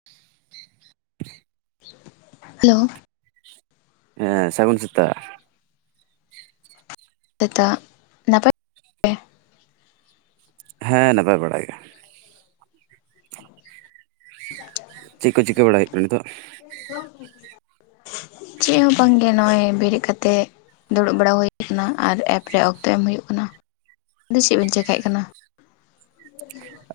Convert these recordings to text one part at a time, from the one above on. [inaudible] Hello ᱦᱮᱸ ᱥᱟᱹᱜᱩᱱ ᱥᱮᱛᱟᱜ [unintelligible] ᱦᱮᱸ ᱱᱟᱯᱟᱭ ᱵᱟᱲᱟ ᱜᱮ [inaudible] ᱪᱮᱠ ᱠᱚ ᱪᱤᱠᱟᱹ ᱵᱟᱲᱟᱭ ᱦᱩᱭᱩᱜ ᱠᱟᱱᱟ ᱱᱤᱛᱚᱜ? ᱪᱮᱠ ᱦᱚᱸ ᱵᱟᱝ ᱜᱮ ᱱᱚᱜᱼᱚᱸᱚᱭ ᱵᱮᱨᱮᱫ ᱠᱟᱛᱮᱫ ᱫᱩᱲᱩᱵ ᱵᱟᱲᱟ ᱦᱩᱭ ᱠᱟᱱᱟ ᱟᱨ ᱮᱯᱨᱮ ᱚᱠᱛᱚ ᱮᱢ ᱦᱩᱭᱩᱜ ᱠᱟᱱᱟ᱾ ᱟᱫᱚ ᱪᱮᱫ ᱦᱚᱸ ᱵᱟᱝ ᱪᱮᱠᱟᱭ ᱠᱟᱱᱟ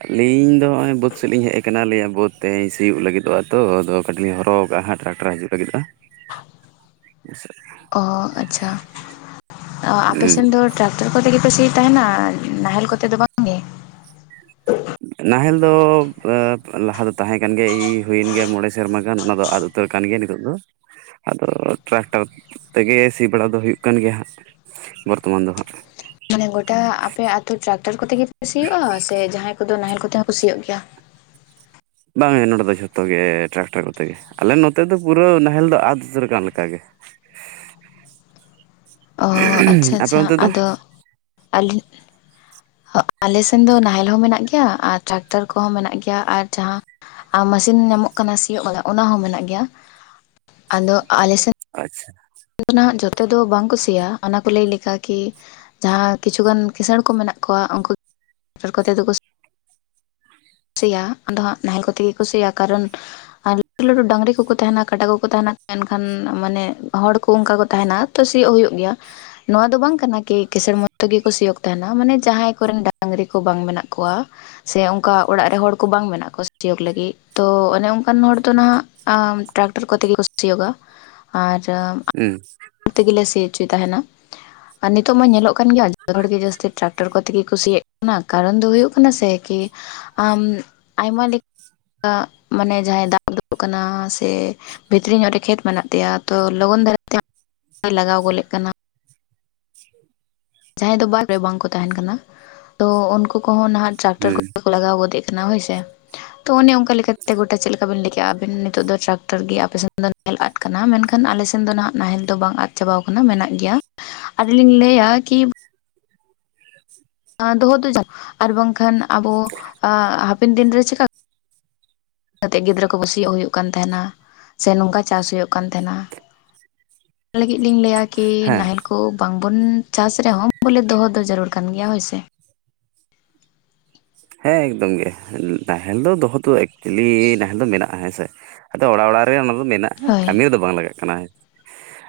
ᱟᱹᱞᱤᱧ ᱫᱚ ᱱᱚᱜᱼᱚᱭ ᱵᱟᱹᱫᱽᱫ ᱥᱮᱫᱞᱤᱤᱧ ᱟᱞᱤᱧ ᱫᱚ ᱱᱚᱜ-ᱚᱭ ᱵᱟᱹᱫᱽ ᱥᱮᱫ ᱞᱤᱧ ᱦᱮᱡ ᱟᱠᱟᱱᱟ ᱾ ᱵᱟᱹᱫᱽ ᱛᱮᱦᱮᱧ ᱥᱤᱭᱳᱜ ᱞᱟᱹᱜᱤᱫᱚᱜᱼᱟ ᱛᱚ ᱟᱫᱚ ᱠᱟᱹᱴᱤᱡ ᱦᱚᱨᱚᱜ ᱠᱟᱜ ᱦᱟᱸᱜ ᱴᱨᱟᱠᱴᱟᱨ ᱦᱤᱡᱩᱜ ᱞᱟᱹᱜᱤᱫᱼᱟ ᱥᱮ ᱚ ᱟᱪᱪᱷᱟ ᱟᱯᱮᱥᱮᱱ ᱫᱚ ᱴᱨᱟᱠ ᱛᱚᱨ ᱠᱚᱛᱮ ᱜᱮᱯᱮ ᱥᱤ ᱛᱟᱦᱮᱱᱟ ᱱᱟᱦᱮᱞ ᱠᱚᱛᱮ ᱫᱚ ᱵᱟᱝ [inaudible] ᱱᱟᱦᱮᱞ ᱫᱚ, ᱞᱟᱦᱟ ᱫᱚ ᱛᱟᱦᱮᱸ ᱠᱟᱱ ᱜᱮᱭᱟ ᱦᱩᱭᱮᱱ ᱜᱮᱭᱟ ᱢᱚᱬᱮ ᱥᱮᱨᱢᱟ ᱜᱟᱱ ᱚᱱᱟ ᱫᱚ ᱟᱫ ᱩᱛᱟᱹᱨ ᱠᱟᱱ ᱜᱮᱭᱟ ᱱᱤᱛᱚᱜ ᱫᱚ᱾ ᱟᱫᱚ ᱴᱨᱟᱠᱴᱟᱨ ᱛᱮᱜᱮ ᱥᱤ ᱵᱟᱲᱟ ᱫᱚ ᱦᱩᱭᱩᱜ ᱠᱟᱱ ᱜᱮᱭᱟ ᱦᱟᱸᱜ ᱵᱚᱨᱛᱚᱢᱟᱱ ᱫᱚ ᱦᱟᱸᱜ ᱢᱟᱱᱮ ᱜᱚᱴᱟ ᱟᱯᱮ ᱟᱛᱳ ᱴᱨᱟᱠᱴᱟᱨ ᱠᱚᱛᱮ ᱜᱮᱯᱮ ᱥᱤᱭᱩᱜ-ᱟ ᱥᱮ ᱡᱟᱦᱟᱸᱭ ᱠᱚᱫᱚ ᱱᱟᱦᱮᱞ ᱠᱚᱛᱮ ᱦᱚᱸ ᱠᱚ ᱥᱤᱭᱩᱜ ᱜᱮᱭᱟ᱾ ᱵᱟᱝᱟ ᱱᱚᱸᱰᱮ ᱫᱚ ᱡᱷᱚᱛᱚ ᱜᱮ ᱴᱨᱟᱠᱴᱟᱨ ᱠᱚᱛᱮ ᱜᱮ᱾ ᱟᱞᱮ ᱱᱚᱛᱮ ᱫᱚ ᱯᱩᱨᱟᱹ ᱱᱟᱦᱮᱞ ᱫᱚ ᱟᱫ ᱩᱛᱟᱹᱨ ᱠᱟᱱ ᱞᱮᱠᱟᱜᱮ ᱚ ᱟᱯᱮ ᱚᱱᱛᱮ ᱫᱚ? ᱟᱹᱞᱤ ᱟᱞᱮ ᱥᱮᱱ ᱫᱚ ᱱᱟᱦᱮᱞ ᱦᱚᱸ ᱢᱮᱱᱟᱜ ᱜᱮᱭᱟ ᱟᱨ ᱴᱨᱟᱠᱴᱟᱨ ᱠᱚᱦᱚᱸ ᱢᱮᱱᱟᱜ ᱜᱮᱭᱟ ᱟᱨ ᱡᱟᱦᱟᱸ ᱢᱮᱥᱤᱱ ᱧᱟᱢᱚᱜ ᱠᱟᱱᱟ ᱥᱤᱭᱳᱜ ᱠᱟᱱᱟ ᱚᱱᱟ ᱦᱚᱸ ᱢᱮᱱᱟᱜ ᱜᱮᱭᱟ ᱾ ᱟᱫᱚ ᱟᱞᱮ ᱥᱮᱫ ᱟᱪᱪᱷᱟ ᱱᱟᱜ ᱡᱷᱚᱛᱚ ᱫᱚ ᱵᱟᱝ ᱠᱚ ᱥᱤᱭᱟ ᱚᱱᱟ ᱠᱚ ᱞᱟᱹᱭ ᱞᱮᱠᱟ ᱠᱤ ᱡᱟᱦᱟᱸ ᱠᱤᱪᱷᱩᱜᱟᱱ ᱠᱤᱥᱟᱹᱬ ᱠᱚ ᱢᱮᱱᱟᱜ ᱠᱚᱣᱟ ᱾ ᱩᱱᱠᱩ [unintelligible] ᱠᱤᱥᱟᱹᱬ ᱥᱤᱭᱟ᱾ ᱟᱫᱚ ᱦᱟᱸᱜ ᱱᱟᱦᱮᱞ ᱠᱚᱛᱮ ᱜᱮᱠᱚ ᱥᱤᱭᱟ ᱠᱟᱨᱚᱱ ᱟᱨ ᱞᱟᱹᱴᱩ ᱞᱟᱹᱴᱩ ᱰᱟᱝᱝᱨᱤ ᱠᱚᱠᱚ ᱰᱟᱝᱨᱤ ᱠᱚᱠᱚ ᱛᱟᱦᱮᱱᱟ ᱠᱟᱸᱰᱟ ᱠᱚᱠᱚ ᱛᱟᱦᱮᱱᱟ ᱾ᱮᱱᱠᱷᱟᱱ ᱢᱟᱱᱮ ᱦᱚᱲ ᱠᱚ ᱚᱱᱠᱟ ᱠᱚ ᱛᱟᱦᱮᱱᱟ ᱛᱚ ᱥᱤᱭᱚᱜ ᱦᱩᱭᱩᱜ ᱜᱮᱭᱟ ᱱᱚᱣᱟ ᱫᱚ ᱵᱟᱝ ᱠᱟᱱᱟ ᱠᱤ ᱠᱮᱥᱬ ᱢᱚᱛᱚ ᱱᱚᱣᱟ ᱫᱚ ᱵᱟᱝ ᱠᱟᱱᱟ ᱜᱮ ᱠᱤᱸᱥᱟᱹᱲ ᱢᱚᱛᱚ ᱜᱮᱠᱚ ᱥᱤᱭᱳᱜ ᱛᱟᱦᱮᱱᱟ ᱢᱟᱱᱮ ᱡᱟᱦᱟᱸᱭ ᱠᱚᱨᱮᱱ ᱰᱟᱝᱨᱤ ᱠᱚ ᱵᱟᱝ ᱢᱮᱱᱟᱜ ᱠᱚᱣᱟ ᱥᱮ ᱚᱱᱠᱟ ᱚᱲᱟᱜ ᱨᱮ ᱦᱚᱲ ᱠᱚ ᱵᱟᱝ ᱢᱮᱱᱟᱜ ᱠᱚᱣᱟ ᱥᱩᱡᱳᱜ ᱞᱟᱹᱜᱤᱫ᱾ ᱛᱚ ᱚᱱᱮ ᱚᱱᱠᱟᱱ ᱦᱚᱲ ᱫᱚ ᱱᱟᱦᱟᱜ ᱴᱨᱟᱠᱴᱟᱨ ᱠᱚᱛᱮ ᱜᱮ [unintelligible] ᱥᱤᱭᱳᱜᱟ ᱟᱨ ᱦᱩᱸ ᱛᱮᱜᱮ ᱥᱤ ᱦᱚᱪᱚᱭ ᱛᱟᱦᱮᱱᱟ ᱟᱨ ᱱᱤᱛᱚᱜ ᱢᱟ ᱧᱮᱞᱚᱜ ᱠᱟᱱ ᱜᱮᱭᱟ ᱡᱚᱛᱚ ᱦᱚᱲ ᱜᱮ ᱡᱟᱥᱛᱤ ᱴᱨᱟᱠᱴᱟᱨ ᱠᱚᱛᱮ ᱛᱮᱜᱮ ᱠᱚ ᱥᱤᱭᱮᱜ ᱠᱟᱱᱟ ᱠᱟᱨᱚᱱ ᱫᱚ ᱦᱩᱭᱩᱜ ᱠᱟᱱᱟ ᱥᱮ ᱠᱤ ᱟᱢ ᱟᱭᱢᱟ ᱞᱮᱠ ᱮᱫ ᱢᱟᱱᱮ ᱡᱟᱦᱟᱸᱭ ᱫᱟᱜ ᱫᱩᱜ ᱠᱟᱱᱟ ᱥᱮ ᱵᱷᱤᱛᱨᱤ ᱧᱚᱜ ᱨᱮ ᱠᱷᱮᱛ ᱢᱮᱱᱟᱜ ᱛᱟᱭᱟ ᱛᱚ ᱞᱚᱜᱚᱱ ᱫᱷᱟᱨᱟᱛᱮ ᱵᱟᱭ ᱞᱟᱜᱟᱣ ᱜᱚᱞᱮᱜ ᱠᱟᱱᱟ ᱡᱟᱦᱟᱸᱭ ᱫᱚ ᱵᱟᱨ ᱨᱮ ᱵᱟᱝᱠᱚ ᱛᱟᱦᱮᱱ ᱠᱟᱱᱟ ᱛᱚ ᱩᱱᱠᱩ ᱠᱚᱦᱚᱸ ᱱᱟᱦᱟᱜ ᱴᱨᱟᱠᱴᱟᱨ ᱦᱩᱸ ᱠᱚ ᱞᱟᱜᱟᱣ ᱜᱚᱫᱮᱜ ᱠᱟᱱᱟ ᱦᱳᱭᱥᱮ ᱛᱚ ᱚᱱᱮ ᱚᱱᱠᱟ ᱞᱮᱠᱟᱛᱮ ᱜᱚᱴᱟ ᱪᱮᱫ ᱞᱮᱠᱟᱵᱤᱱ ᱞᱟᱹᱭ ᱠᱮᱜᱼᱟ ᱟᱵᱤᱱ ᱱᱤᱛᱚᱜ ᱫᱚ ᱴᱨᱟᱠᱴᱚᱨ ᱜᱮ ᱟᱯᱮ ᱥᱮᱱ ᱫᱚ ᱱᱟᱦᱮᱞ ᱟᱫ ᱠᱟᱱᱟ ᱢᱮᱱᱠᱷᱟᱱ ᱟᱞᱮ ᱥᱮᱱ ᱫᱚ ᱱᱟᱦᱟᱜ ᱱᱟᱦᱮᱞ ᱫᱚ ᱵᱟᱝ ᱟᱫ ᱪᱟᱵᱟᱣ ᱠᱟᱱᱟ ᱢᱮᱱᱟᱜ ᱜᱮᱭᱟ ᱟᱨ ᱞᱤᱧ ᱞᱟᱹᱭᱟ ᱠᱤ ᱫᱚᱦᱚ ᱫᱚᱩ ᱡᱟ ᱟᱨ ᱵᱟᱝᱠᱷᱟᱱ ᱟᱵᱚ ᱦᱟᱯᱮᱱ ᱫᱤᱱᱨᱮ ᱪᱮᱠᱟ ᱤᱱᱟᱹᱛᱮᱜ ᱜᱤᱫᱽᱨᱟᱹ ᱠᱚ ᱥᱤᱭᱟᱹᱜ ᱦᱩᱭᱩᱜ ᱠᱟᱱ ᱛᱟᱦᱮᱱᱟ ᱥᱮ ᱱᱚᱝᱠᱟ ᱪᱟᱥ ᱦᱩᱭᱩᱜ ᱠᱟᱱ ᱛᱟᱦᱮᱱᱟ ᱚᱱᱟ ᱞᱟᱹᱜᱤᱫ ᱞᱤᱧ ᱞᱟᱹᱭᱟ ᱠᱤ ᱦᱮᱸ ᱱᱟᱦᱮᱞ ᱠᱚ ᱵᱟᱝᱵᱚᱱ ᱪᱟᱥ ᱨᱮᱦᱚᱸ ᱵᱚᱞᱮ ᱫᱚᱦᱚ ᱫᱚ ᱡᱟᱹᱨᱩᱲ ᱠᱟᱱ ᱜᱮᱭᱟ ᱦᱳᱭ ᱥᱮ ᱦᱮᱸ ᱮᱠᱫᱚᱢ ᱜᱮ ᱱᱟᱦᱮᱞ ᱫᱚ ᱫᱚᱦᱚ ᱛᱚ ᱮᱠᱪᱮᱞᱤ ᱱᱟᱦᱮᱞ ᱫᱚ ᱢᱮᱱᱟᱜᱼᱟ ᱦᱮᱸ ᱥᱮ ᱟᱫᱚ ᱚᱲᱟᱜ ᱚᱲᱟᱜ ᱨᱮ ᱚᱱᱟᱫᱚ ᱢᱮᱱᱟᱜᱼᱟ ᱦᱳᱭ ᱠᱟᱹᱢᱤ ᱨᱮᱫᱚ ᱵᱟᱝ ᱞᱟᱜᱟᱜ ᱠᱟᱱᱟ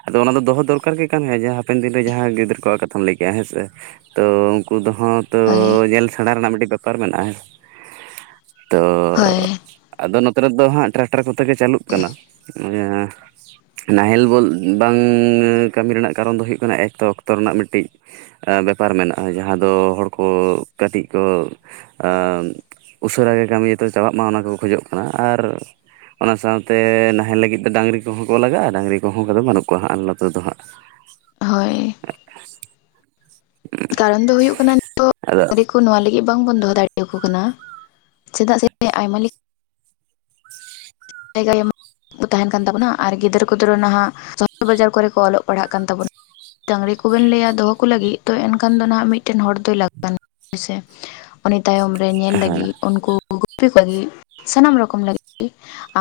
ᱟᱫᱚ ᱚᱱᱟ ᱫᱚᱦᱚ ᱫᱚᱨᱠᱟᱨ ᱜᱮ ᱠᱟᱱ ᱦᱟᱯᱮᱱ ᱫᱤᱱᱨᱮ ᱡᱟᱦᱟᱸ ᱜᱤᱫᱽᱨᱟᱹ ᱠᱚᱣᱟᱜ ᱠᱟᱛᱷᱟᱢ ᱞᱟᱹᱭ ᱠᱮᱫ ᱼᱟ ᱦᱮᱸ ᱥᱮ ᱛᱚ ᱩᱱᱠᱩ ᱫᱚ ᱦᱚᱸ ᱛᱚ ᱦᱳᱭ ᱧᱮᱞ ᱥᱮᱬᱟ ᱨᱮᱱᱟᱜ ᱢᱤᱫᱴᱤᱡ ᱵᱮᱯᱟᱨ ᱢᱮᱱᱟᱜᱼᱟ ᱛᱚ ᱦᱳᱭ ᱟᱫᱚ ᱱᱚᱛᱮ ᱨᱮ ᱫᱚ ᱦᱟᱸᱜ ᱴᱨᱟᱠᱴᱟᱨ ᱠᱚᱛᱮ ᱜᱮ ᱪᱟᱹᱞᱩᱜ ᱠᱟᱱᱟ ᱱᱟᱦᱮᱞ ᱵᱚᱞ ᱵᱟᱝ ᱠᱟᱹᱢᱤ ᱨᱮᱱᱟᱜ ᱠᱟᱨᱚᱱ ᱫᱚ ᱦᱩᱭᱩᱜ ᱠᱟᱱᱟ ᱮᱠᱛᱚ ᱚᱠᱛᱚ ᱨᱮᱱᱟᱜ ᱢᱤᱫᱴᱤᱡ ᱵᱮᱯᱟᱨ ᱢᱮᱱᱟᱜᱼᱟ ᱡᱟᱦᱟᱸ ᱫᱚ ᱦᱚᱲ ᱠᱚ ᱠᱟᱹᱴᱤᱡ ᱠᱚ ᱟ ᱩᱥᱟᱹᱨᱟ ᱜᱮ ᱠᱟᱹᱢᱤ ᱛᱚ ᱪᱟᱵᱟᱜ ᱢᱟ ᱚᱱᱟ ᱠᱚ ᱠᱷᱚᱡᱚᱜ ᱠᱟᱱᱟ ᱟᱨ ᱚᱱᱟ ᱥᱟᱶᱛᱮ ᱱᱟᱦᱮᱞ ᱞᱟᱹᱜᱤᱫ ᱫᱚ ᱰᱟᱹᱝᱨᱤ ᱠᱚᱦᱚᱸ ᱠᱚ ᱞᱟᱜᱟᱜᱼᱟ ᱰᱟᱹᱝᱨᱤ ᱠᱚᱦᱚᱸ ᱚᱱᱠᱟ ᱫᱚ ᱵᱟᱹᱱᱩᱜ ᱠᱚᱣᱟ ᱦᱟᱸᱜ ᱱᱛᱮ ᱫᱚ ᱦᱟᱸᱜ [inaudible] ᱦᱳᱭ [inaudible] ᱠᱟᱨᱚᱱ ᱫᱚ ᱦᱩᱭᱩᱜ ᱠᱟᱱᱟ ᱟᱫᱚ ᱱᱤᱛᱚᱜ ᱱᱚᱶᱟ ᱞᱟᱹᱜᱤᱫ ᱵᱟᱝᱵᱚᱱ ᱫᱚᱦᱚ ᱫᱟᱲᱮ ᱟᱠᱠᱚ ᱠᱟᱱᱟ ᱪᱮᱫᱟᱜ ᱥᱮ ᱟᱭᱢᱟ ᱞᱮ ᱡᱟᱭᱜᱟ ᱡᱮᱢᱚᱱ ᱛᱟᱦᱮᱱ ᱠᱟᱱ ᱛᱟᱵᱳᱱᱟ ᱟᱨ ᱜᱤᱫᱽᱨᱟᱹ ᱠᱚᱫᱨᱚ ᱱᱟᱦᱟᱜ ᱥᱚᱦᱚᱨ ᱵᱟᱡᱟᱨ ᱠᱚᱨᱮ ᱠᱚ ᱚᱞᱚᱜ ᱯᱟᱲᱦᱟᱜ ᱠᱟᱱ ᱛᱟᱵᱚᱱᱟ ᱰᱟᱝᱽᱤ ᱠᱚᱵᱮᱱ ᱞᱟᱹᱭ ᱫᱚᱦᱚ ᱠᱚ ᱞᱟᱹᱜᱤᱫ ᱛᱚ ᱮᱱᱠᱷᱟᱱ ᱫᱚ ᱱᱟᱦᱟᱜ ᱢᱤᱫᱴᱮᱱ ᱦᱚᱲ ᱫᱚᱭ ᱞᱟᱜ ᱠᱟᱱᱟ ᱦᱮᱥᱮ ᱩᱱᱤ ᱛᱟᱭᱚᱢ ᱨᱮ ᱧᱮᱞ ᱞᱟᱹᱜᱤᱫ ᱩᱱᱠᱩ ᱜᱩᱯᱤ ᱠᱚ ᱞᱟᱹᱜᱤᱫ ᱥᱟᱱᱟᱢ ᱨᱚᱠᱚᱢ ᱞᱟᱹᱜᱤᱫ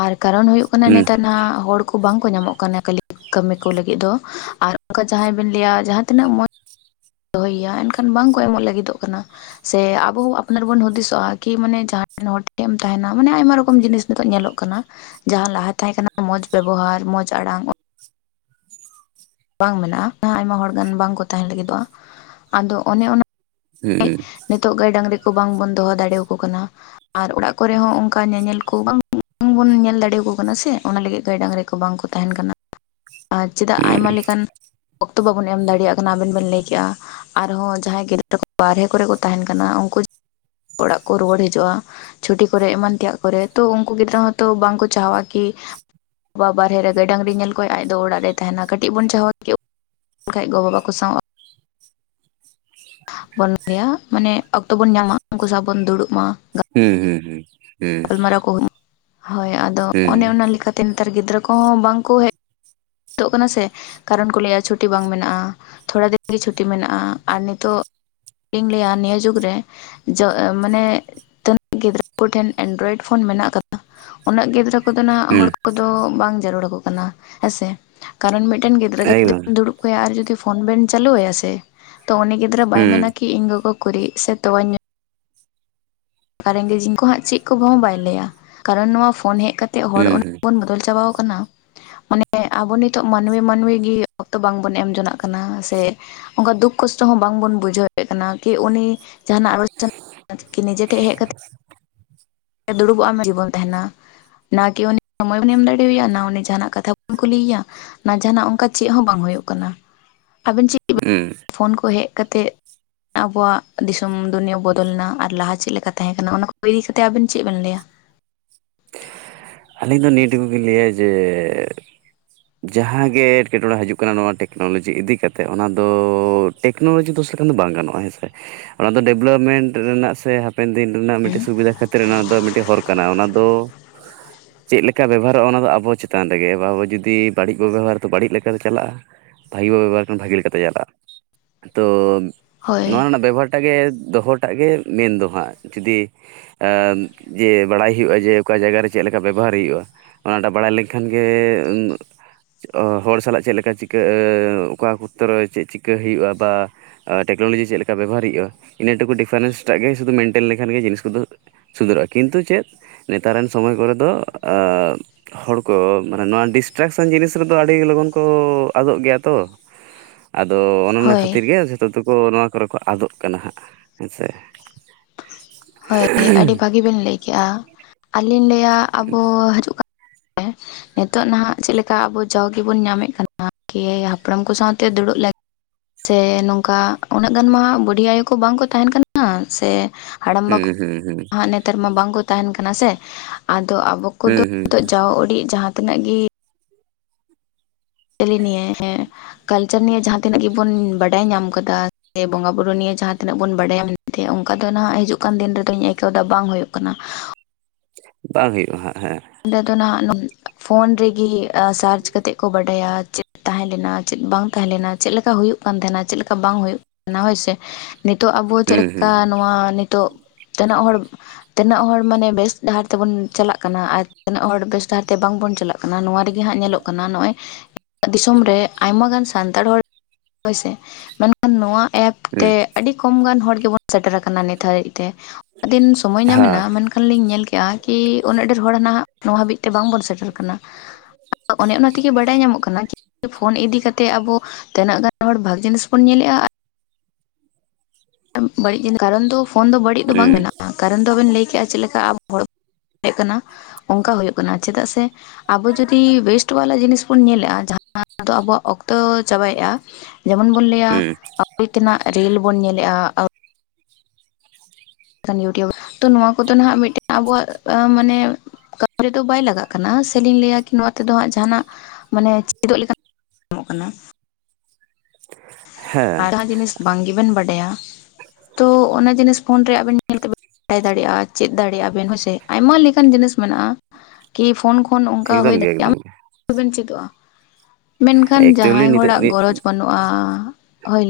ᱟᱨ ᱠᱟᱨᱚᱱ ᱦᱩᱭᱩᱜᱜ ᱠᱟᱱᱟ ᱦᱩᱸ ᱱᱮᱛᱟᱨ ᱱᱟ ᱦᱚᱲ ᱵᱟᱝ ᱠᱚ ᱧᱟᱢᱚᱜ ᱠᱟᱱᱟ ᱠᱷᱟᱹᱞᱤ ᱠᱟᱹᱢᱤ ᱠᱚ ᱞᱟᱹᱜᱤᱫ ᱫᱚ ᱟᱨ ᱚᱱᱠᱟ ᱡᱟᱦᱟᱸᱭ ᱵᱮᱱ ᱞᱟᱹᱭᱟ ᱡᱟᱦᱟᱸ ᱛᱤᱱᱟᱹᱜ ᱢᱚ ᱫᱚᱦᱚᱭᱮᱭᱟ ᱮᱱᱠᱷᱟᱱ ᱵᱟᱝᱠᱚ ᱮᱢᱚᱜ ᱞᱟᱹᱜᱤᱫᱚᱜ ᱠᱟᱱᱟ ᱥᱮ ᱟᱵᱚ ᱦᱚᱸ ᱟᱯᱱᱟᱨ ᱵᱚᱱ ᱦᱩᱫᱤᱥᱚᱜᱼᱟ ᱠᱤ ᱢᱟᱱᱮ ᱡᱟᱦᱟᱸ ᱦᱚᱲ ᱴᱷᱮᱱ ᱮᱢ ᱛᱟᱦᱮᱱᱟ ᱢᱟᱱᱮ ᱟᱭᱢᱟ ᱨᱚᱠᱚᱢ ᱡᱤᱱᱤᱥ ᱱᱤᱛᱚᱜ ᱧᱮᱞᱚᱜ ᱠᱟᱱᱟ ᱡᱟᱦᱟᱸ ᱞᱟᱦᱟ ᱛᱟᱦᱮᱸ ᱠᱟᱱᱟ ᱢᱚᱸᱡᱽ ᱵᱮᱵᱚᱦᱟᱨ ᱢᱚᱸᱡᱽ ᱟᱲᱟᱝ ᱵᱟᱝ ᱢᱮᱱᱟᱜᱼᱟ ᱟᱭᱢᱟ ᱦᱚᱲ ᱜᱟᱱ ᱵᱟᱝᱠᱚ ᱛᱟᱦᱮᱸᱱ ᱞᱟᱹᱜᱤᱫᱚᱜᱼᱟ ᱟᱫᱚ ᱚᱱᱮ ᱚᱱᱟ ᱦᱩᱸ ᱱᱤᱛᱚᱜ ᱜᱟᱹᱭ ᱰᱟᱝᱨᱤ ᱠᱚ ᱵᱟᱝᱵᱚᱱ ᱫᱚᱦᱚ ᱫᱟᱲᱮᱭᱟᱠᱚ ᱠᱟᱱᱟ ᱟᱨ ᱚᱲᱟᱜ ᱠᱚᱨᱮ ᱦᱚᱸ ᱚᱱᱠᱟ ᱧᱮᱧᱮᱞ ᱠᱚ ᱵᱟᱝ ᱵᱟᱝ ᱵᱚᱱ ᱧᱮᱞ ᱫᱟᱲᱮᱭᱟᱠᱚ ᱠᱟᱱᱟ ᱥᱮ ᱚᱱᱟ ᱞᱟᱹᱜᱤᱫ ᱜᱟᱹᱭ ᱰᱟᱝᱨᱤ ᱠᱚ ᱵᱟᱝ ᱠᱚ ᱛᱟᱦᱮᱱ ᱠᱟᱱᱟ ᱟᱨ ᱪᱮᱫᱟᱜ ᱦᱩᱸ ᱟᱭᱢᱟ ᱞᱮᱠᱟᱱ ᱚᱠᱛᱚ ᱵᱟᱵᱚᱱ ᱮᱢ ᱫᱟᱲᱮᱭᱟᱜ ᱠᱟᱱᱟ ᱟᱵᱮᱱ ᱵᱮᱱ ᱞᱟᱹᱭ ᱠᱮᱜᱼᱟ ᱟᱨᱦᱚᱸ ᱡᱟᱦᱟᱸᱭ ᱜᱤᱫᱽᱨᱟᱹ ᱵᱟᱨᱦᱮ ᱠᱚᱨᱮ ᱠᱚ ᱛᱟᱦᱮᱱ ᱠᱟᱱᱟ ᱩᱱᱠᱩ ᱚᱲᱟᱜ ᱠᱚ ᱨᱩᱣᱟᱹᱲ ᱦᱤᱡᱩᱜᱼᱟ ᱪᱷᱩᱴᱤ ᱠᱚᱨᱮᱜ ᱮᱢᱟᱱ ᱛᱮᱭᱟᱜ ᱠᱚᱨᱮ ᱛᱚ ᱩᱱᱠᱩ ᱜᱤᱫᱽᱨᱟᱹ ᱦᱚᱸᱛᱚ ᱵᱟᱝᱠᱚ ᱪᱟᱦᱟᱜᱼᱟ ᱠᱤ ᱵᱟ ᱵᱟᱨᱦᱮ ᱨᱮ ᱜᱟᱹᱭ ᱰᱟᱹᱟᱝᱨᱤ ᱧᱮᱞ ᱠᱷᱚᱡ ᱟᱡ ᱫᱚ ᱚᱲᱟᱜ ᱨᱮ ᱛᱟᱦᱮᱱᱟ ᱠᱟᱹᱴᱤᱡ ᱵᱚᱱ ᱪᱟᱦᱟᱣ ᱠᱤ ᱠᱷᱟᱡ ᱜᱚ ᱵᱟᱵᱟ ᱠᱚ ᱥᱟᱶ ᱵᱚᱱ ᱞᱚᱱᱟᱹᱭᱟ ᱢᱟᱱᱮ ᱚᱠᱛᱚ ᱵᱚᱱ ᱧᱟᱢᱟ ᱩᱱᱠᱩ ᱥᱟᱶ ᱵᱚᱱ ᱫᱩᱲᱩᱵ ᱢᱟ ᱦᱩᱸ ᱦᱩᱸ ᱦᱩᱸ ᱦᱩᱸ ᱜᱟᱯᱟᱞᱢᱟᱨᱟᱣ ᱠᱚ ᱦᱩᱭᱩᱜᱼᱟ ᱦᱳᱭ ᱟᱫᱚ ᱚᱱᱮ ᱦᱩᱸ ᱚᱱᱟ ᱞᱮᱠᱟᱛᱮ ᱱᱮᱛᱟᱨ ᱜᱤᱫᱽᱨᱟᱹ ᱠᱚᱦᱚᱸ ᱵᱟᱝᱠᱚ ᱦᱮᱡ ᱛᱚᱜ ᱠᱟᱱᱟ ᱥᱮ ᱠᱟᱨᱚᱱ ᱠᱚ ᱞᱟᱹᱭᱟ ᱪᱷᱩᱴᱤ ᱵᱟᱝ ᱢᱮᱱᱟᱜᱼᱟ ᱛᱷᱚᱲᱟ ᱫᱤᱱᱜᱮ ᱪᱷᱩᱴᱤ ᱢᱮᱱᱟᱜᱼᱟ ᱟᱨ ᱱᱤᱛᱚᱜ ᱠᱟᱹᱴᱤᱧ ᱞᱟᱹᱭᱟ ᱱᱤᱭᱟᱹ ᱡᱩᱜᱽ ᱨᱮ ᱡᱟ ᱢᱟᱱᱮ ᱱᱟᱹᱜ ᱜᱤᱫᱽᱨᱟᱹ ᱠᱚᱴᱷᱮᱱ ᱮᱱᱰᱨᱚᱭᱮᱰ ᱯᱷᱳᱱ ᱢᱮᱱᱟᱜ ᱟᱠᱟᱫᱟ ᱩᱱᱟᱹᱜ ᱜᱤᱫᱽᱨᱟᱹ ᱠᱚᱫᱚ ᱦᱟᱜ ᱦᱩᱸ ᱦᱚᱲ ᱠᱚᱫᱚ ᱵᱟᱝ ᱡᱟᱹᱨᱩᱲᱟᱠᱚ ᱠᱟᱱᱟ ᱦᱮᱸᱥᱮ ᱠᱟᱨᱚᱱ ᱢᱤᱫᱴᱮᱱ ᱜᱤᱫᱽᱨᱟᱹ ᱡᱩᱫᱤ ᱮᱠᱫᱚᱢ ᱫᱩᱲᱩᱵ ᱠᱟᱭᱟ ᱟᱨ ᱡᱩᱫᱤ ᱯᱷᱳᱱ ᱵᱮᱱ ᱪᱟᱹᱞᱩ ᱟᱭᱟ ᱥᱮ ᱛᱚ ᱩᱱᱤ ᱜᱤᱫᱽᱨᱟᱹ ᱵᱟᱭ ᱦᱩᱸ ᱢᱮᱱᱟ ᱠᱤ ᱤᱧ ᱜᱚᱜᱚ ᱩᱠᱩᱨᱤᱡ ᱥᱮ ᱛᱣᱟᱧ ᱧᱩ ᱨᱮᱱᱜᱮ ᱡᱤᱝ ᱠᱚ ᱦᱟᱸᱜ ᱪᱮᱫ ᱠᱚᱦᱚᱸ ᱵᱟᱭ ᱞᱟᱹᱭᱟ ᱠᱟᱨᱚᱱ ᱱᱚᱣᱟ ᱯᱷᱳᱱ ᱦᱮᱡ ᱠᱟᱛᱮ ᱛᱮ ᱦᱚᱲ ᱦᱩᱸ ᱩᱱᱟ ᱦᱩᱸ ᱵᱚᱱ ᱵᱚᱫᱚᱞ ᱪᱟᱵᱟ ᱠᱟᱱᱟ᱾ ᱚᱱᱮ ᱟᱵᱚ ᱱᱤᱛᱚᱜ ᱢᱟᱹᱱᱢᱤ ᱢᱟᱹᱱᱢᱤ ᱜᱮ ᱚᱠᱛᱚ ᱵᱟᱝᱵᱚᱱ ᱮᱢ ᱡᱚᱱᱟᱜ ᱠᱟᱱᱟ ᱥᱮ᱿ ᱚᱱᱠᱟ ᱫᱩᱠ ᱠᱚᱥᱴᱚ ᱦᱚᱸ ᱵᱟᱝᱵᱚᱱ ᱵᱩᱡᱷᱟᱹᱣᱮᱫ ᱠᱟᱱᱟ ᱠᱤ ᱩᱱᱤ ᱡᱟᱦᱟᱱᱟᱜ ᱱᱤᱡᱮ ᱴᱷᱮᱡ ᱦᱮᱡ ᱠᱟᱛᱮ ᱫᱩᱲᱩᱵᱚᱜᱼᱟ ᱢᱮ ᱵᱤᱡᱤᱵᱚᱱ ᱛᱟᱦᱮᱱᱟ᱾ ᱱᱟ ᱠᱤ ᱩᱱᱤ ᱥᱚᱢᱚᱭ ᱵᱚᱱ ᱮᱢ ᱫᱟᱲᱮᱣᱟᱭᱟ ᱱᱟ ᱩᱱᱤ ᱡᱟᱦᱟᱱᱟᱜ ᱠᱟᱛᱷᱟ ᱵᱚᱱ ᱠᱩᱞᱤᱭᱮᱭᱟ᱿ ᱡᱟᱦᱟᱱᱟᱜ ᱚᱱᱠᱟ ᱪᱮᱫ ᱦᱚᱸ ᱵᱟᱝ ᱦᱩᱭᱩᱜ ᱠᱟᱱᱟ ᱟᱵᱮᱱ ᱪᱮᱫ ᱦᱩᱸ ᱯᱷᱳᱱ ᱠᱚ ᱦᱮᱡ ᱠᱟᱛᱮ ᱟᱵᱚᱣᱟᱜ ᱫᱤᱥᱚᱢ ᱫᱩᱱᱤᱭᱟᱹ ᱵᱚᱫᱚᱞᱱᱟ ᱟᱨ ᱞᱟᱦᱟ ᱪᱮᱫ ᱞᱮᱠᱟ ᱛᱟᱦᱮᱸ ᱠᱟᱱᱟ ᱚᱱᱟ ᱠᱚ ᱤᱫᱤ ᱠᱟᱛᱮ ᱟᱵᱤᱱ ᱪᱮᱫ ᱵᱮᱱ ᱞᱟᱹᱭᱟ᱿ ᱟᱹᱞᱤᱧ ᱫᱚ ᱱᱤᱭᱟᱹ ᱴᱩᱠᱩ ᱞᱤᱧ ᱞᱟᱹᱭᱟ ᱡᱮ᱿ ᱡᱟᱦᱟᱸᱜᱮ ᱮᱴᱠᱮᱴᱚᱬᱮ ᱦᱤᱡᱩᱜ ᱠᱟᱱᱟ ᱱᱚᱣᱟ ᱴᱮᱠᱱᱳᱞᱚᱡᱤ ᱤᱫᱤ ᱠᱟᱛᱮᱫ ᱚᱱᱟ ᱫᱚ᱾ ᱴᱮᱠᱱᱳᱞᱚᱡᱤ ᱫᱳᱥ ᱞᱮᱠᱷᱟᱱ ᱫᱚ ᱵᱟᱝ ᱜᱟᱱᱚᱜᱼᱟ ᱦᱮᱸᱥᱮ ᱚᱱᱟ ᱫᱚ ᱰᱮᱵᱷᱞᱚᱯᱢᱮᱱᱴ ᱨᱮᱱᱟᱜ ᱥᱮ᱿ ᱦᱟᱯᱮᱱ ᱫᱤᱱ ᱨᱮᱱᱟᱜ ᱢᱤᱫᱴᱤᱡ ᱥᱩᱵᱤᱫᱟ ᱠᱷᱟᱹᱛᱤᱨ ᱚᱱᱟ ᱫᱚ ᱢᱤᱫᱴᱮᱱ ᱦᱚᱨ ᱠᱟᱱᱟ ᱚᱱᱟ ᱫᱚ ᱪᱮᱫ ᱞᱮᱠᱟ ᱵᱮᱵᱚᱦᱟᱨᱚᱜᱼᱟ ᱚᱱᱟ ᱫᱚ ᱟᱵᱚ ᱪᱮᱛᱟᱱ ᱨᱮᱜᱮ ᱟᱵᱚ ᱡᱚᱫᱤ ᱵᱟᱲᱤᱡ ᱵᱚ ᱵᱮᱵᱚᱦᱟᱨᱼᱟ ᱵᱟᱹᱲᱤᱡ ᱞᱮᱠᱟ ᱛᱮ ᱪᱟᱞᱟᱜᱼᱟ ᱵᱷᱟᱹᱜᱮ ᱵᱚ ᱵᱮᱵᱚᱦᱟᱨ ᱠᱟᱱ ᱵᱷᱟᱹᱜᱮ ᱞᱮᱠᱟᱛᱮ ᱪᱟᱞᱟᱜᱼᱟ ᱛᱚ ᱦᱳᱭ ᱱᱚᱣᱟ ᱨᱮᱱᱟᱜ ᱵᱮᱵᱚᱦᱟᱨ᱿ ᱮᱴᱟᱜ ᱜᱮ ᱫᱚᱦᱚᱴᱟᱜ ᱜᱮ ᱢᱮᱱ ᱫᱚ ᱦᱟᱸᱜ ᱡᱩᱫᱤ ᱡᱮ ᱵᱟᱲᱟᱭᱼᱼ ᱦᱩᱭᱩᱜᱼᱟ ᱡᱮ ᱚᱠᱟ ᱡᱟᱭᱜᱟ ᱨᱮ ᱪᱮᱫ ᱞᱮᱠᱟ ᱵᱮᱵᱚᱦᱟᱨ ᱦᱩᱭᱩᱜᱼᱟ ᱚᱱᱟᱴᱟᱜ ᱵᱟᱲᱟᱭ ᱞᱮᱱᱠᱷᱟᱱ ᱜᱮᱼᱼ ᱦᱚᱲ ᱥᱟᱞᱟᱜ ᱪᱮᱫ ᱞᱮᱠᱟ ᱪᱤᱠᱟᱹ ᱚᱠᱟ ᱚᱛᱠᱚᱨ ᱨᱮ ᱪᱮᱫ ᱪᱤᱠᱟᱹᱭ ᱦᱩᱭᱩᱜᱼᱟ ᱵᱟ᱾ ᱟᱨ ᱴᱮᱠᱱᱳᱞᱚᱡᱤ ᱪᱮᱫ ᱞᱮᱠᱟ ᱵᱮᱵᱚᱦᱟᱨ ᱦᱩᱭᱩᱜᱼᱟ ᱤᱱᱟᱹ ᱴᱩᱠᱩ ᱰᱤᱯᱷᱟᱨᱮᱱᱥ ᱴᱟᱜ ᱜᱮ ᱥᱩᱫᱩ ᱢᱮᱱᱴᱮᱱ ᱞᱮᱠᱷᱟᱱ ᱜᱮ ᱡᱤᱱᱤᱥ ᱠᱚᱫᱚ᱾ ᱥᱩᱫᱷᱟᱹᱨᱚᱜᱼᱟ ᱠᱤᱱ ᱛᱚ ᱪᱮᱫ ᱱᱮᱛᱟᱨ ᱨᱮᱱ ᱥᱚᱢᱚᱭ ᱠᱚᱨᱮ ᱫᱚᱼᱼ ᱦᱚᱲᱠᱚ ᱢᱟᱱᱮ ᱱᱚᱣᱟ ᱰᱤᱥᱴᱨᱟᱠᱥᱮᱱ ᱡᱤᱱᱤᱥ ᱨᱮᱫᱚ ᱟᱹᱰᱤ ᱞᱚᱜᱚᱱ ᱠᱚ ᱟᱫᱚᱜ ᱜᱮᱭᱟ ᱛᱚ᱿ [unintelligible] ᱟᱫᱚ ᱚᱱᱮ ᱚᱱᱟ ᱦᱳᱭ ᱠᱷᱟᱹᱛᱤᱨ ᱜᱮ ᱡᱷᱚᱛᱚ ᱛᱮᱠᱚ ᱱᱚᱣᱟ ᱠᱚᱨᱮ ᱠᱚ ᱟᱫᱚᱜ ᱠᱟᱱᱟ ᱦᱟᱸᱜ ᱦᱮᱸᱥᱮ᱿ ᱦᱳᱭ ᱟᱹᱰᱤ ᱵᱷᱟᱹᱜᱤᱵᱮᱱ ᱞᱟᱹᱭᱠᱮᱜᱼᱟ ᱟᱹᱞᱤᱧ ᱞᱟᱹᱭᱟ ᱟᱵᱚ ᱦᱮᱸ ᱱᱤᱛᱚᱜ ᱱᱟᱦᱟᱜ ᱪᱮᱫᱮᱠᱟ ᱟᱵᱚ ᱡᱟᱣ ᱜᱮᱵᱚᱱ ᱧᱟᱢᱮᱫ ᱠᱟᱱᱟ ᱦᱟᱯᱲᱟᱢ ᱠᱚ ᱥᱟᱶᱛᱮ ᱫᱩᱲᱩᱵ ᱞᱮᱱᱼᱼ ᱥᱮ ᱱᱚᱝᱠᱟ ᱩᱱᱟᱹᱜ ᱜᱟᱱ ᱢᱟ ᱵᱩᱰᱷᱤ ᱟᱭᱳ ᱠᱚ ᱵᱟᱝᱠᱚ ᱛᱟᱦᱮᱱ ᱠᱟᱱᱟ ᱥᱮ᱿ ᱦᱟᱲᱟᱢ ᱦᱩᱸ ᱵᱟᱠᱚ ᱦᱩᱸ ᱦᱩᱸ ᱦᱜ ᱱᱮᱛᱟᱨ ᱢᱟ ᱵᱟᱝᱠᱚ ᱛᱟᱦᱮᱱ ᱠᱟᱱᱟ ᱥᱮ ᱟᱫᱚ ᱟᱵᱚᱼᱼ ᱦ ᱠᱩ ᱦᱩᱸ ᱫᱚ ᱦᱩᱸ ᱱᱤᱛᱚᱜ ᱡᱟ ᱲᱤᱡ ᱡᱟᱦᱟᱸᱛᱤ [unintelligible] ᱱᱟᱹᱜ ᱜᱮ ᱪᱮᱞᱮ ᱱᱤᱭ ᱦᱮᱸ ᱠᱟᱞᱪᱟᱨ ᱱᱤᱭᱮ ᱡᱟᱦᱟᱸ ᱛᱤᱱᱟᱹᱜ ᱜᱮᱵᱚᱱ ᱵᱟᱰᱟᱭ ᱧᱟᱢ ᱟᱠᱟᱫᱟ ᱥᱮ ᱵᱚᱸᱜᱟ ᱵᱩᱨᱩ ᱱᱤᱭᱮ ᱡᱟᱦᱟᱸ ᱛᱤᱱᱟᱹᱜ ᱵᱚᱱ ᱵᱟᱰᱟᱭ ᱧᱟᱢ᱿ ᱚᱱᱠᱟ ᱫᱚ ᱱᱟᱦᱟᱜ ᱦᱤᱡᱩᱜ ᱠᱟᱱ ᱫᱤᱱ ᱨᱮᱫᱚᱧ ᱟᱹᱭᱠᱟᱹᱣ ᱫᱟ ᱵᱟᱝ ᱦᱩᱭᱩᱜ ᱠᱟᱱᱟ᱿ ᱵᱟᱝ ᱦᱩᱭᱩᱜᱼᱟ ᱦᱟᱸᱜ ᱦᱮᱸ᱿ ᱚᱸᱰᱮ ᱫᱚ ᱱᱟᱦᱱᱟᱜ ᱯᱷᱳᱱ ᱨᱮᱜᱮ ᱥᱟᱨᱪ ᱠᱟᱛᱮ ᱮᱫ ᱠᱚ ᱵᱟᱰᱟᱭᱟ ᱪᱮᱫᱼᱼ ᱛᱟᱦᱮᱸᱞᱱᱟ ᱪᱮᱫ ᱵᱟᱝ ᱛᱟᱦᱮᱸᱞᱮᱱᱟ ᱪᱮᱫᱚ ᱞᱮᱠᱟ ᱦᱩᱭᱩᱜ ᱠᱟᱱ ᱛᱟᱦᱮᱱᱟ ᱪᱮᱫ ᱞᱮᱠᱟ ᱵᱟᱝ ᱦᱩᱭᱩᱜ ᱛᱟᱦᱮᱱᱟ ᱦᱳᱭᱥᱮ ᱱᱤᱛᱚᱜ ᱟᱵᱚ ᱪᱮᱫ ᱦᱩᱸ ᱞᱮᱠᱟ ᱦᱩᱸ ᱱᱚᱣᱟ ᱱᱤᱛᱚᱜ ᱛᱤᱱᱟᱹᱜ ᱦᱚᱲ ᱛᱤᱱᱟᱹᱜ ᱦᱚᱲ ᱢᱟᱱᱮ ᱵᱮᱥ ᱰᱟᱦᱟᱨ ᱛᱮᱵᱚᱱ ᱪᱟᱞᱟᱜ ᱠᱟᱱᱟ ᱟᱨ᱾ ᱛᱤᱱᱟᱹᱜ ᱦᱚᱲ ᱵᱮᱥ ᱰᱟᱦᱟᱨ ᱛᱮ ᱵᱟᱝᱵᱚᱱ ᱪᱟᱞᱟᱜ ᱠᱟᱱᱟ ᱱᱚᱣᱟ ᱨᱮ᱾ ᱦᱟᱸᱜ ᱧᱮᱞᱚᱜ ᱠᱟᱱᱟ ᱱᱚᱜᱼᱚᱭ ᱫᱤᱥᱚᱢ ᱨᱮ ᱟᱭᱢᱟ ᱜᱟᱱ ᱥᱟᱱᱛᱟᱲ ᱦᱚᱲ᱾ ᱦᱳᱭᱥᱮ ᱢᱮᱱᱠᱷᱟᱱ ᱱᱚᱣᱟ ᱮᱯ ᱛᱮ ᱦᱩᱸ ᱟᱹᱰᱤ᱿ ᱟᱹᱰᱤ ᱠᱚᱢ ᱜᱟᱱ ᱦᱚᱲ ᱜᱮᱵᱚᱱ ᱥᱮᱴᱮᱨ ᱟᱠᱟᱱᱟ ᱱᱤᱛ ᱦᱟᱹᱨᱤᱡ ᱛᱮ ᱩᱱᱟᱜ ᱫᱤᱱ ᱥᱚᱢᱚᱭ ᱧᱟᱢᱮᱱᱟ ᱦᱳᱭ ᱢᱮᱱᱠᱷᱟᱱ ᱞᱤᱧ ᱧᱮᱞ ᱠᱮᱫᱼᱟ ᱠᱤ ᱩᱱᱟᱹᱜ ᱰᱷᱮᱨ ᱦᱚᱲ ᱱᱟᱜ ᱱᱚᱣᱟ ᱦᱟᱹᱵᱤᱡ ᱛᱮ ᱵᱟᱝᱵᱚᱱ ᱥᱮᱴᱮᱨ ᱠᱟᱱᱟ᱾ ᱚᱱᱮ ᱚᱱᱟ ᱛᱮᱜᱮ ᱵᱟᱰᱟᱭ ᱧᱟᱢᱚᱜ ᱠᱟᱱᱟ ᱯᱷᱳᱱ ᱤᱫᱤ ᱠᱟᱛᱮ ᱟᱵᱚ ᱛᱤᱱᱟᱹᱜ ᱜᱟᱱ ᱦᱚᱲ ᱵᱷᱟᱜᱮ ᱡᱤᱱᱤᱥ ᱵᱚᱱ ᱧᱮᱞᱮᱜᱼᱟ ᱵᱟᱹᱲᱤᱡ ᱡᱤᱱᱤᱥ ᱠᱟᱨᱚᱱ ᱫᱚ ᱯᱷᱳᱱ ᱫᱚ ᱵᱟᱹᱲᱤᱡ ᱫᱚ ᱵᱟᱝ ᱦᱩᱸ ᱢᱮᱱᱟᱜᱼᱟ ᱠᱟᱨᱚᱱ ᱫᱚ ᱟᱵᱮᱱ ᱞᱟᱹᱭ ᱠᱮᱜᱼᱟ ᱪᱮᱫ ᱞᱮᱠᱟ ᱟᱵᱚ ᱦᱚᱲᱼᱼ ᱛᱟᱦᱮᱸ ᱠᱟᱱᱟ ᱚᱱᱠᱟ ᱦᱩᱭᱩᱜ ᱠᱟᱱᱟ ᱪᱮᱫᱟᱜ ᱥᱮ ᱟᱵᱚ ᱡᱚᱫᱤ ᱳᱭᱮᱥᱴ ᱵᱟᱞᱟ ᱡᱤᱱᱤᱥ ᱵᱚᱱ ᱧᱮᱞ ᱮᱼᱟ ᱡᱟᱦᱟᱸ ᱫᱚ ᱟᱵᱚᱣᱟᱜ ᱚᱠᱛᱚ ᱪᱟᱵᱟᱭᱮᱜᱼᱟ᱾ ᱡᱮᱢᱚᱱ ᱵᱚᱱ ᱞᱟᱹᱭᱟ ᱦᱩᱸ ᱟᱹᱵᱤ ᱛᱮᱱᱟᱜ ᱨᱤᱞ ᱵᱚᱱ ᱧᱮᱞᱮᱜᱼᱟ ᱤᱭᱩᱴᱩᱵᱽ ᱛᱚ ᱱᱚᱣᱟ ᱠᱚᱫᱚ ᱱᱟᱟᱜ ᱢᱤᱫᱴᱮᱱ ᱟᱵᱚᱣᱟᱜ ᱢᱟᱱᱮ ᱠᱟᱹᱢᱤ ᱨᱮᱫᱚ ᱵᱟᱭ ᱞᱟᱜᱟᱜ ᱠᱟᱱᱟ ᱥᱮᱞᱤᱧ ᱞᱟᱹᱭᱟ ᱠᱤ ᱱᱚᱣᱟ ᱪᱮᱫᱚ ᱦᱟᱸᱜ ᱡᱟᱦᱱᱟᱜ ᱢᱟᱱᱮ ᱪᱮᱫᱚᱜ ᱞᱮᱠᱟ ᱧᱟᱢᱚᱜ ᱠᱟᱱᱟ ᱦ [unintelligible] ᱟᱨ ᱡᱟᱦᱟᱸ ᱡᱤᱱᱤᱥ ᱵᱟᱝ ᱜᱮᱵᱮᱱ ᱵᱟᱰᱟᱭᱟ ᱛᱚ ᱚᱱᱟ ᱡᱤᱱᱤᱥ ᱯᱷᱳᱱ ᱨᱮ ᱟᱵᱮᱱ ᱧᱮᱞ ᱵᱮᱱ ᱵᱟᱲᱟᱭ ᱫᱟᱲᱮᱭᱟᱜᱼᱟ ᱪᱮᱫ ᱫᱟᱲᱮᱭᱟᱜᱼᱟ ᱵᱮᱱ ᱦᱮᱸᱥᱮ ᱟᱭᱢᱟ ᱞᱮᱠᱟᱱ ᱡᱤᱱᱤᱥ ᱢᱮᱱᱟᱜᱼᱟ ᱠᱤ ᱯᱷᱳᱱ ᱠᱷᱚᱱ ᱚᱱᱠᱟ ᱮᱠᱫᱚᱢ ᱦᱩᱭ ᱜᱮ ᱫᱟᱲᱮᱭᱟᱜᱼᱟ ᱮᱠᱫᱚᱢ ᱜᱮ ᱵᱮᱱ ᱪᱮᱫᱚᱜᱼᱟ ᱢᱮᱱᱠᱷᱟᱱ ᱮᱠᱪᱩᱭᱮᱞᱤ ᱡᱟᱦᱟᱸᱭ ᱱᱤᱛᱚᱜ ᱦᱚᱲᱟᱜ ᱜᱚᱨᱚᱚᱡ ᱵᱟᱹᱱᱩᱜᱼᱟ ᱦᱚᱭ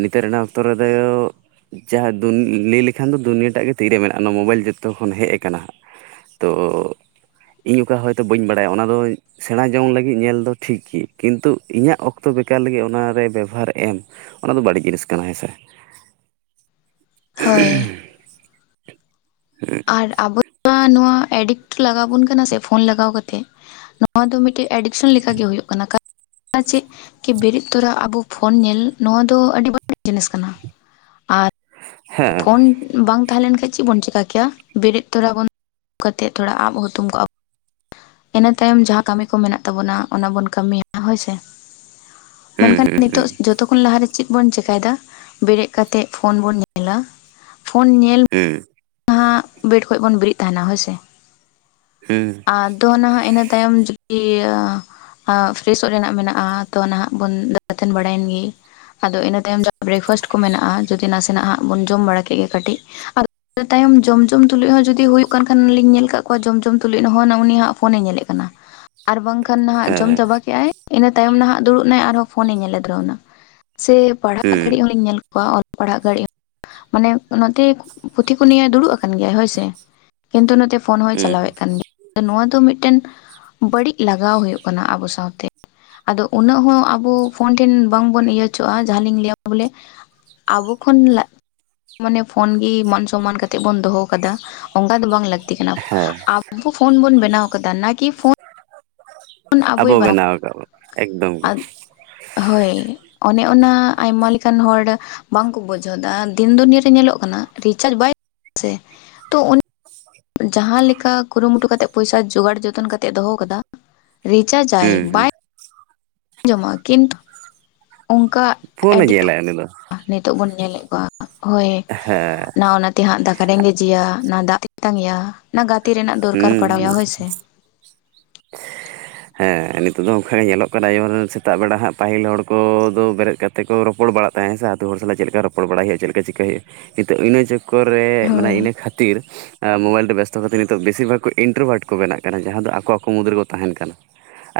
ᱱᱤᱛᱳᱜ ᱨᱮᱱᱟᱜ ᱚᱠᱛᱚ ᱨᱮᱫᱚ ᱭᱳ ᱡᱟᱦᱟᱸ ᱞᱟᱹᱭ ᱞᱮᱠᱷᱟᱱ ᱫᱚ ᱫᱩᱱᱭ ᱴᱟᱜ ᱜᱮ ᱛᱤᱨᱮ ᱢᱮᱱᱟᱜᱼᱟ ᱚᱱᱟ ᱢᱳᱵᱟᱭᱤᱞ ᱡᱚᱛᱚ ᱠᱷᱚᱱ ᱦᱮᱡ ᱠᱟᱱᱟ ᱦᱟᱸᱜ᱾ ᱛᱚ ᱤᱧ ᱚᱠᱟ ᱦᱚᱭᱛᱳ ᱵᱟᱹᱧ ᱵᱟᱲᱟᱭᱟ ᱚᱱᱟ ᱫᱚ ᱥᱮᱬᱟ ᱡᱚᱝ ᱞᱟᱹᱜᱤᱫ ᱧᱮᱞ ᱫᱚ ᱴᱷᱤᱠᱜ ᱠᱤᱱᱛᱩ ᱤᱧᱟᱹᱜ ᱚᱠᱛᱚ ᱵᱮᱠᱟᱨ ᱞᱟᱹᱜᱤᱫ ᱚᱱᱟᱨᱮ ᱵᱮᱵᱚᱦᱟᱨ ᱮᱢ ᱚᱱᱟᱫᱚ ᱵᱟᱹᱲᱤᱡ ᱡᱤᱱᱤᱥ ᱠᱟᱱᱟ ᱦᱮᱸᱥᱮ? ᱦᱳᱭ ᱟᱨ ᱟᱵᱚ ᱱᱚᱣᱟ ᱮᱰᱤᱠᱴ ᱞᱟᱜᱟᱣ ᱵᱚᱱ ᱠᱟᱱᱟ ᱥᱮ ᱯᱷᱳᱱ ᱞᱟᱜᱟᱣ ᱠᱟᱛᱮᱫ᱾ ᱱᱚᱣᱟ ᱫᱚ ᱢᱤᱫᱴᱮᱡ ᱮᱰᱤᱠᱥᱚᱱ ᱞᱮᱠᱟᱜᱮ ᱦᱩᱭᱩᱜ ᱠᱟᱱᱟ ᱪᱮᱫ ᱠᱤ ᱵᱮᱨᱮᱫ ᱛᱚᱨᱟ ᱟᱵᱚ ᱯᱷᱳᱱ ᱧᱮᱞ ᱱᱚᱣᱟ ᱫᱚ ᱟᱹᱰᱤ ᱵᱟᱹᱲᱤᱡ ᱡᱤᱱᱤᱥ ᱠᱟᱱᱟ᱾ ᱟᱨ ᱦᱮᱸ ᱯᱷᱳᱱ ᱵᱟᱝ ᱛᱟᱦᱮᱸ ᱞᱮᱱ ᱠᱷᱟᱱ ᱪᱮᱫ ᱵᱚᱱ ᱪᱤᱠᱟᱹ ᱠᱮᱭᱟ, ᱵᱮᱨᱮᱫ ᱛᱚᱨᱟ ᱵᱚᱱ ᱛᱮᱫ ᱛᱷᱚᱲᱟ ᱟᱵ ᱦᱛᱩᱢ ᱠᱟᱜᱼᱟ ᱵᱚᱱ᱾ ᱤᱱᱟᱹ ᱛᱟᱭᱚᱢ ᱡᱟᱦᱟᱸ ᱠᱟᱹᱢᱤ ᱠᱚ ᱢᱮᱱᱟᱜ ᱛᱟᱵᱳᱱᱟ ᱚᱱᱟ ᱵᱚᱱ ᱠᱟᱹᱢᱤᱭᱟ ᱦᱳᱭᱥᱮ᱾ ᱦᱩᱸ ᱢᱮᱱᱠᱷᱟᱱ ᱦᱩᱸ ᱦᱩᱸ ᱱᱤᱛᱚᱜ ᱡᱚᱛᱚᱠᱷ ᱠᱷᱚᱱ ᱞᱟᱦᱟᱨᱮ ᱪᱮᱫ ᱵᱚᱱ ᱪᱮᱠᱟᱭᱮᱫᱟ ᱵᱮᱨᱮᱫᱛᱜ ᱯᱷᱳᱱ ᱵᱚᱱ ᱧᱮᱞ ᱧᱮᱞᱟ ᱯᱷᱳᱱ ᱧᱮᱞ ᱦᱮᱸ ᱡᱟᱦᱟᱸ ᱵᱮᱰ ᱠᱷᱚᱱᱚᱡ ᱵᱚᱱ ᱵᱮᱨᱮᱫ ᱛᱟᱦᱮᱱᱟ ᱦᱳᱭᱥᱮ᱾ ᱦᱮᱸ ᱟᱨ ᱫᱚ ᱱᱟᱦᱟᱜ ᱤᱱᱟᱹ ᱛᱟᱭᱚᱢ ᱡᱩᱫᱤ ᱟᱸ ᱟᱸ ᱯᱷᱨᱮᱥᱚᱜ ᱨᱮᱱᱟᱜ ᱢᱮᱱᱟᱜᱼᱟ ᱛᱚ ᱱᱟᱦᱟᱜ ᱵᱚᱱ ᱵᱟᱲᱟᱭᱮᱱ ᱜᱮ ᱟᱫᱚ ᱤᱱᱟᱹ ᱛᱟᱭᱚᱢ ᱡᱚ ᱵᱨᱮᱠᱯᱷᱟᱥᱴ ᱠᱚ ᱢᱮᱱᱟᱜᱼᱟ ᱡᱩᱫᱤ ᱱᱟᱥᱮᱱᱟᱜ ᱦᱜ ᱵᱚᱱ ᱡᱚᱢ ᱵᱟᱲᱟ ᱠᱮᱫ ᱜᱮ ᱠᱟᱹᱴᱤᱡ, ᱤᱱᱟᱹ ᱛᱟᱭᱚᱢ ᱡᱚᱢ ᱡᱚᱢ ᱛᱩᱞᱩᱡ ᱦᱚᱸ ᱡᱩᱫᱤ ᱦᱩᱭᱩᱜ ᱠᱟᱱ ᱠᱷᱟᱱ ᱞᱤᱧ ᱧᱮᱞ ᱠᱫ ᱠᱚᱣᱟ ᱡᱚᱢ ᱡᱚᱢ ᱛᱩᱞᱩᱡ ᱦᱚᱸ ᱩᱱᱤ ᱦᱟᱸᱜ ᱯᱷᱳᱱᱮ ᱧᱮᱞᱮᱜ ᱠᱟᱱᱟ᱾ ᱟᱨ ᱵᱟᱝᱠᱷᱟᱱ ᱱᱟᱦᱟᱜ ᱡᱚᱢ ᱪᱟᱵᱟ ᱠᱮᱫᱮᱜᱼᱟᱭ, ᱤᱱᱟᱹ ᱛᱟᱭᱚᱢ ᱱᱟᱦᱟᱜ ᱫᱩᱲᱩᱵ ᱱᱟᱭ ᱟᱨᱦᱚᱸ ᱯᱷᱳᱱᱮ ᱧᱮᱞᱮ ᱫᱷᱟᱹᱣ ᱱᱟ ᱥᱮ ᱦᱮᱸ ᱯᱟᱲᱦᱟᱜ ᱦᱩᱸ ᱜᱷᱟᱹᱲᱤᱡ ᱦᱚᱸᱧ ᱧᱮᱞ ᱠᱚᱣᱟ ᱚᱞᱚᱜ ᱯᱟᱲᱦᱟᱜ ᱜᱷᱟᱹᱲᱤᱡ ᱦᱚᱸ ᱢᱟᱱᱮ ᱚᱱᱟᱛᱮ ᱯᱩᱛᱷᱤ ᱠᱚ ᱱᱤᱭᱮ ᱫᱩᱲᱩᱵ ᱟᱠᱟᱱ ᱜᱮᱭᱟᱭ ᱦᱳᱭᱥᱮ ᱠᱤᱱᱛᱩ ᱱᱚᱛᱮ ᱯᱷᱳᱱ ᱦᱚᱭ ᱦᱩᱸ ᱪᱟᱞᱟᱣᱮᱫ ᱠᱟᱱ ᱜᱮᱭᱟ᱾ ᱱᱚᱣᱟ ᱫᱚ ᱢᱤᱫᱴᱮᱱ ᱵᱟᱹᱲᱤᱡ ᱞᱟᱜᱟᱣᱳᱭ ᱠᱟᱱᱟ ᱟᱵᱚ ᱥᱟᱶᱛᱮ ᱟᱫᱚ ᱩᱱᱟᱹᱜ ᱦᱚᱸ ᱟᱵᱚ ᱯᱷᱳᱱ ᱴᱷᱮᱱ ᱵᱟᱝ ᱵᱚᱱ ᱤᱭᱟᱹ ᱦᱚᱪᱣᱟᱜᱼᱟ ᱡᱟᱦᱟᱸ ᱞᱤᱧ ᱟᱹ ᱵᱚᱞᱮ ᱟᱵᱚ ᱠᱷᱚᱱ ᱢᱟᱱᱮ ᱯᱷᱳᱱ ᱤ ᱢᱟᱱ ᱥᱚᱱᱢᱟᱱ ᱠᱟᱛᱮᱜ ᱵᱚᱱ ᱫᱭᱚᱦᱚ ᱠᱟᱫᱟ᱾ ᱚᱱᱠᱟ ᱫᱚ ᱵᱟᱝ ᱞᱟᱹᱠᱛᱤ ᱠᱟᱱᱟ ᱦᱮᱸ ᱟᱵᱚ ᱯᱷᱳᱱ ᱵᱚᱱ ᱵᱮᱱᱟᱣ ᱟᱠᱟᱫᱟ ᱱᱟ ᱠᱤ ᱯᱷᱳᱱ ᱟᱵᱚ ᱵᱮᱱᱟᱣ ᱟᱠᱟᱫ ᱵᱚᱱᱟ ᱮᱠᱫᱚᱢ ᱜᱮ᱾ ᱦᱳᱭ ᱚᱱᱮ ᱚᱱᱟ ᱟᱭᱢᱟ ᱞᱮᱠᱟᱱ ᱦᱚᱲ ᱵᱟᱝᱠᱚ ᱵᱩᱡᱷᱟᱹᱣ ᱫᱟ ᱫᱤᱱ ᱫᱚ ᱱᱤᱭᱟᱹ ᱨᱮ ᱧᱮᱞᱚᱜ ᱠᱟᱱᱟ ᱨᱤᱪᱟᱨᱡ ᱵᱟᱭ ᱥᱮ ᱛᱚ ᱚᱱ ᱡᱟᱦᱟᱸᱮ ᱞᱮᱠᱟ ᱠᱩᱨᱩᱢᱩᱴᱩ ᱠᱟᱛᱮ ᱯᱚᱭᱥᱟ ᱡᱚᱜᱟᱲ ᱡᱚᱛᱚᱱ ᱠᱟᱛᱮ ᱫᱚᱦᱚ ᱟᱠᱟᱫᱟ ᱨᱤᱪᱟᱨᱡ ᱟᱭ ᱦᱩᱸ ᱦᱩᱸ ᱵᱟᱭ ᱟᱸᱡᱚᱢᱚᱜᱼᱟ ᱠᱤᱱᱛᱩ ᱚᱱᱠᱟ ᱯᱷᱳᱱᱮ ᱮᱰᱤᱠᱴ ᱧᱮᱞᱟᱭ ᱩᱱᱤ ᱫᱚ ᱱᱤᱛᱚᱜ ᱵᱚᱱ ᱧᱮᱞᱮᱫ ᱠᱚᱣᱟ᱾ ᱦᱳᱭ ᱦᱮᱸ ᱱᱟ ᱚᱱᱟᱛᱮ ᱦᱟᱸᱜ ᱫᱟᱠᱟ ᱨᱮᱸᱜᱮᱡᱮᱭᱟ ᱱᱟ ᱫᱟᱜ ᱛᱮᱛᱟᱝᱮᱭᱟ ᱚᱱᱟ ᱜᱟᱛᱮ ᱨᱮᱱᱟᱜ ᱦᱩᱸ ᱫᱚᱨᱠᱟᱨ ᱦᱩᱸ ᱯᱟᱲᱟᱣᱼᱟᱭᱟ ᱦᱳᱭ ᱥᱮ [unintelligible] ᱦᱮᱸ ᱱᱤᱛᱚᱜ ᱫᱚ ᱚᱱᱠᱟᱜ ᱜᱮ ᱧᱮᱞᱚᱜ ᱠᱟᱱᱟ ᱡᱮᱢᱚᱱ ᱥᱮᱛᱟᱜ ᱵᱮᱲᱟ ᱦᱟᱸᱜ ᱯᱟᱹᱦᱤᱞ ᱦᱚᱲ ᱠᱚᱫᱚ ᱵᱮᱨᱮᱫ ᱠᱟᱛᱮᱫ ᱛᱮᱠᱚ ᱨᱚᱯᱚᱲ ᱵᱟᱲᱟᱜ ᱛᱟᱦᱮᱸ ᱥᱮ ᱟᱛᱳ ᱦᱚᱲ ᱥᱟᱞᱟᱜ ᱪᱮᱫ ᱞᱮᱠᱟ ᱨᱚᱯᱚᱲᱲᱟᱭ ᱦᱩᱭᱩᱜᱼᱟ ᱪᱮᱫ ᱞᱮᱠᱟ ᱪᱤᱠᱟᱹᱭ ᱦᱩᱭᱩᱜᱼᱟ ᱱᱤᱛᱚᱜ ᱤᱱᱟᱹᱼᱼ ᱠᱚᱨᱮ ᱢᱟᱱᱮ ᱦᱳᱭ ᱤᱱᱟᱹ ᱠᱷᱟᱹᱛᱤᱨ ᱢᱳᱵᱟᱭᱤᱞ ᱛᱮ ᱵᱮᱥᱼᱼ ᱛᱚ ᱠᱟ. ᱴᱤᱡ ᱵᱮᱥᱤᱨ ᱵᱷᱟᱜᱽ ᱤᱱᱴᱨᱳᱵᱷᱟᱴ ᱠᱚ ᱵᱮᱱᱟᱜ ᱠᱟᱱᱟ ᱡᱟᱦᱟᱸ ᱫᱚ ᱟᱠᱚ ᱟᱠᱚ ᱢᱩᱫᱽ ᱨᱮᱠᱚ ᱛᱟᱦᱮᱸᱱ ᱠᱟᱱᱟ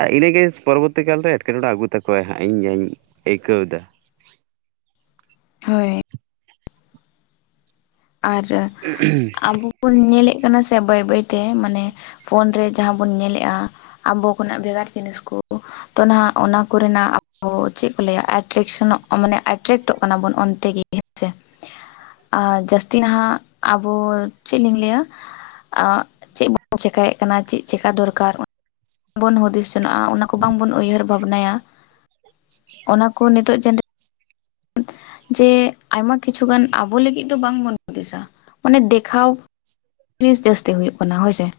ᱟᱨ ᱤᱱᱟᱹ ᱜᱮ ᱯᱚᱨᱚᱵᱚᱨᱛᱤ ᱠᱟᱞ ᱨᱮ ᱮᱴᱠᱮᱴᱚᱬᱮ ᱟᱹᱜᱩ ᱛᱟᱠᱚᱣᱟᱭ ᱦᱟᱸᱜ ᱤᱧ ᱡᱟᱧ ᱟᱹᱭᱠᱟᱹᱣ ᱮᱫᱟ ᱦᱳᱭ ᱟᱨ ᱟᱵᱚ ᱵᱚᱱ ᱧᱮᱞᱮᱫ ᱠᱟᱱᱟ ᱥᱮ ᱵᱟᱹᱭ ᱵᱟᱹᱭᱛᱮ ᱢᱟᱱᱮ ᱯᱷᱳᱱ ᱨᱮ ᱡᱟᱦᱟᱸ ᱵᱚᱱ ᱧᱮᱞᱮᱜᱼᱟ ᱟᱵᱚ ᱠᱷᱚᱱᱟᱜ ᱵᱷᱮᱜᱟᱨ ᱡᱤᱱᱤᱥ ᱠᱚ, ᱛᱚ ᱱᱟᱦᱟᱜ ᱚᱱᱟ ᱠᱚᱨᱮᱱᱟᱜ ᱟᱵᱚ ᱪᱮᱫ ᱠᱚ ᱞᱟᱹᱭᱟ ᱮᱴᱠᱥᱚᱱᱚᱜ ᱢᱟᱱᱮ ᱮᱴᱨᱟᱠᱴᱚᱜ ᱠᱟᱱᱟ ᱵᱚᱱ ᱚᱱᱛᱮ ᱜᱤ᱾ ᱦᱮᱸᱥᱮ ᱟᱨ ᱡᱟᱹᱥᱛᱤ ᱱᱟᱦᱟᱜ ᱟᱵᱚ ᱪᱮᱫ ᱞᱤᱧ ᱞᱟᱹᱭᱟ ᱪᱮᱫ ᱵᱚᱱ ᱪᱮᱠᱟᱭᱮᱫ ᱠᱟᱱᱟ ᱪᱮᱫ ᱪᱮᱠᱟ ᱫᱚᱨᱠᱟᱨ ᱵᱚᱱ ᱦᱩᱫᱤᱥ ᱥᱮᱱᱚᱜᱼᱟ ᱚᱱᱟ ᱠᱚ ᱵᱟᱝᱵᱚᱱ ᱩᱭᱦᱟᱹᱨ ᱵᱷᱟᱵᱽᱱᱟᱭᱟ ᱚᱱᱟ ᱠᱚ ᱱᱤᱛᱚᱜ ᱡᱟᱱ ᱡᱮ ᱟᱭᱢᱟ ᱠᱤᱪᱷᱩᱩᱜᱟᱱ ᱟᱵᱚ ᱞᱟᱹᱜᱤᱫ ᱫᱚ ᱵᱟᱝᱵᱚᱱ ᱦᱩᱫᱤᱥᱟ, ᱢᱟᱱᱮ ᱫᱮᱠᱷᱟᱣ ᱡᱤᱱᱤᱥ ᱡᱟᱹᱥᱛᱤ ᱦᱩᱭᱩᱜ ᱠᱟᱱᱟ ᱦᱳᱭᱥᱮ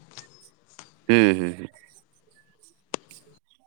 ᱦᱩᱸ ᱦᱩᱸ ᱦᱩᱸ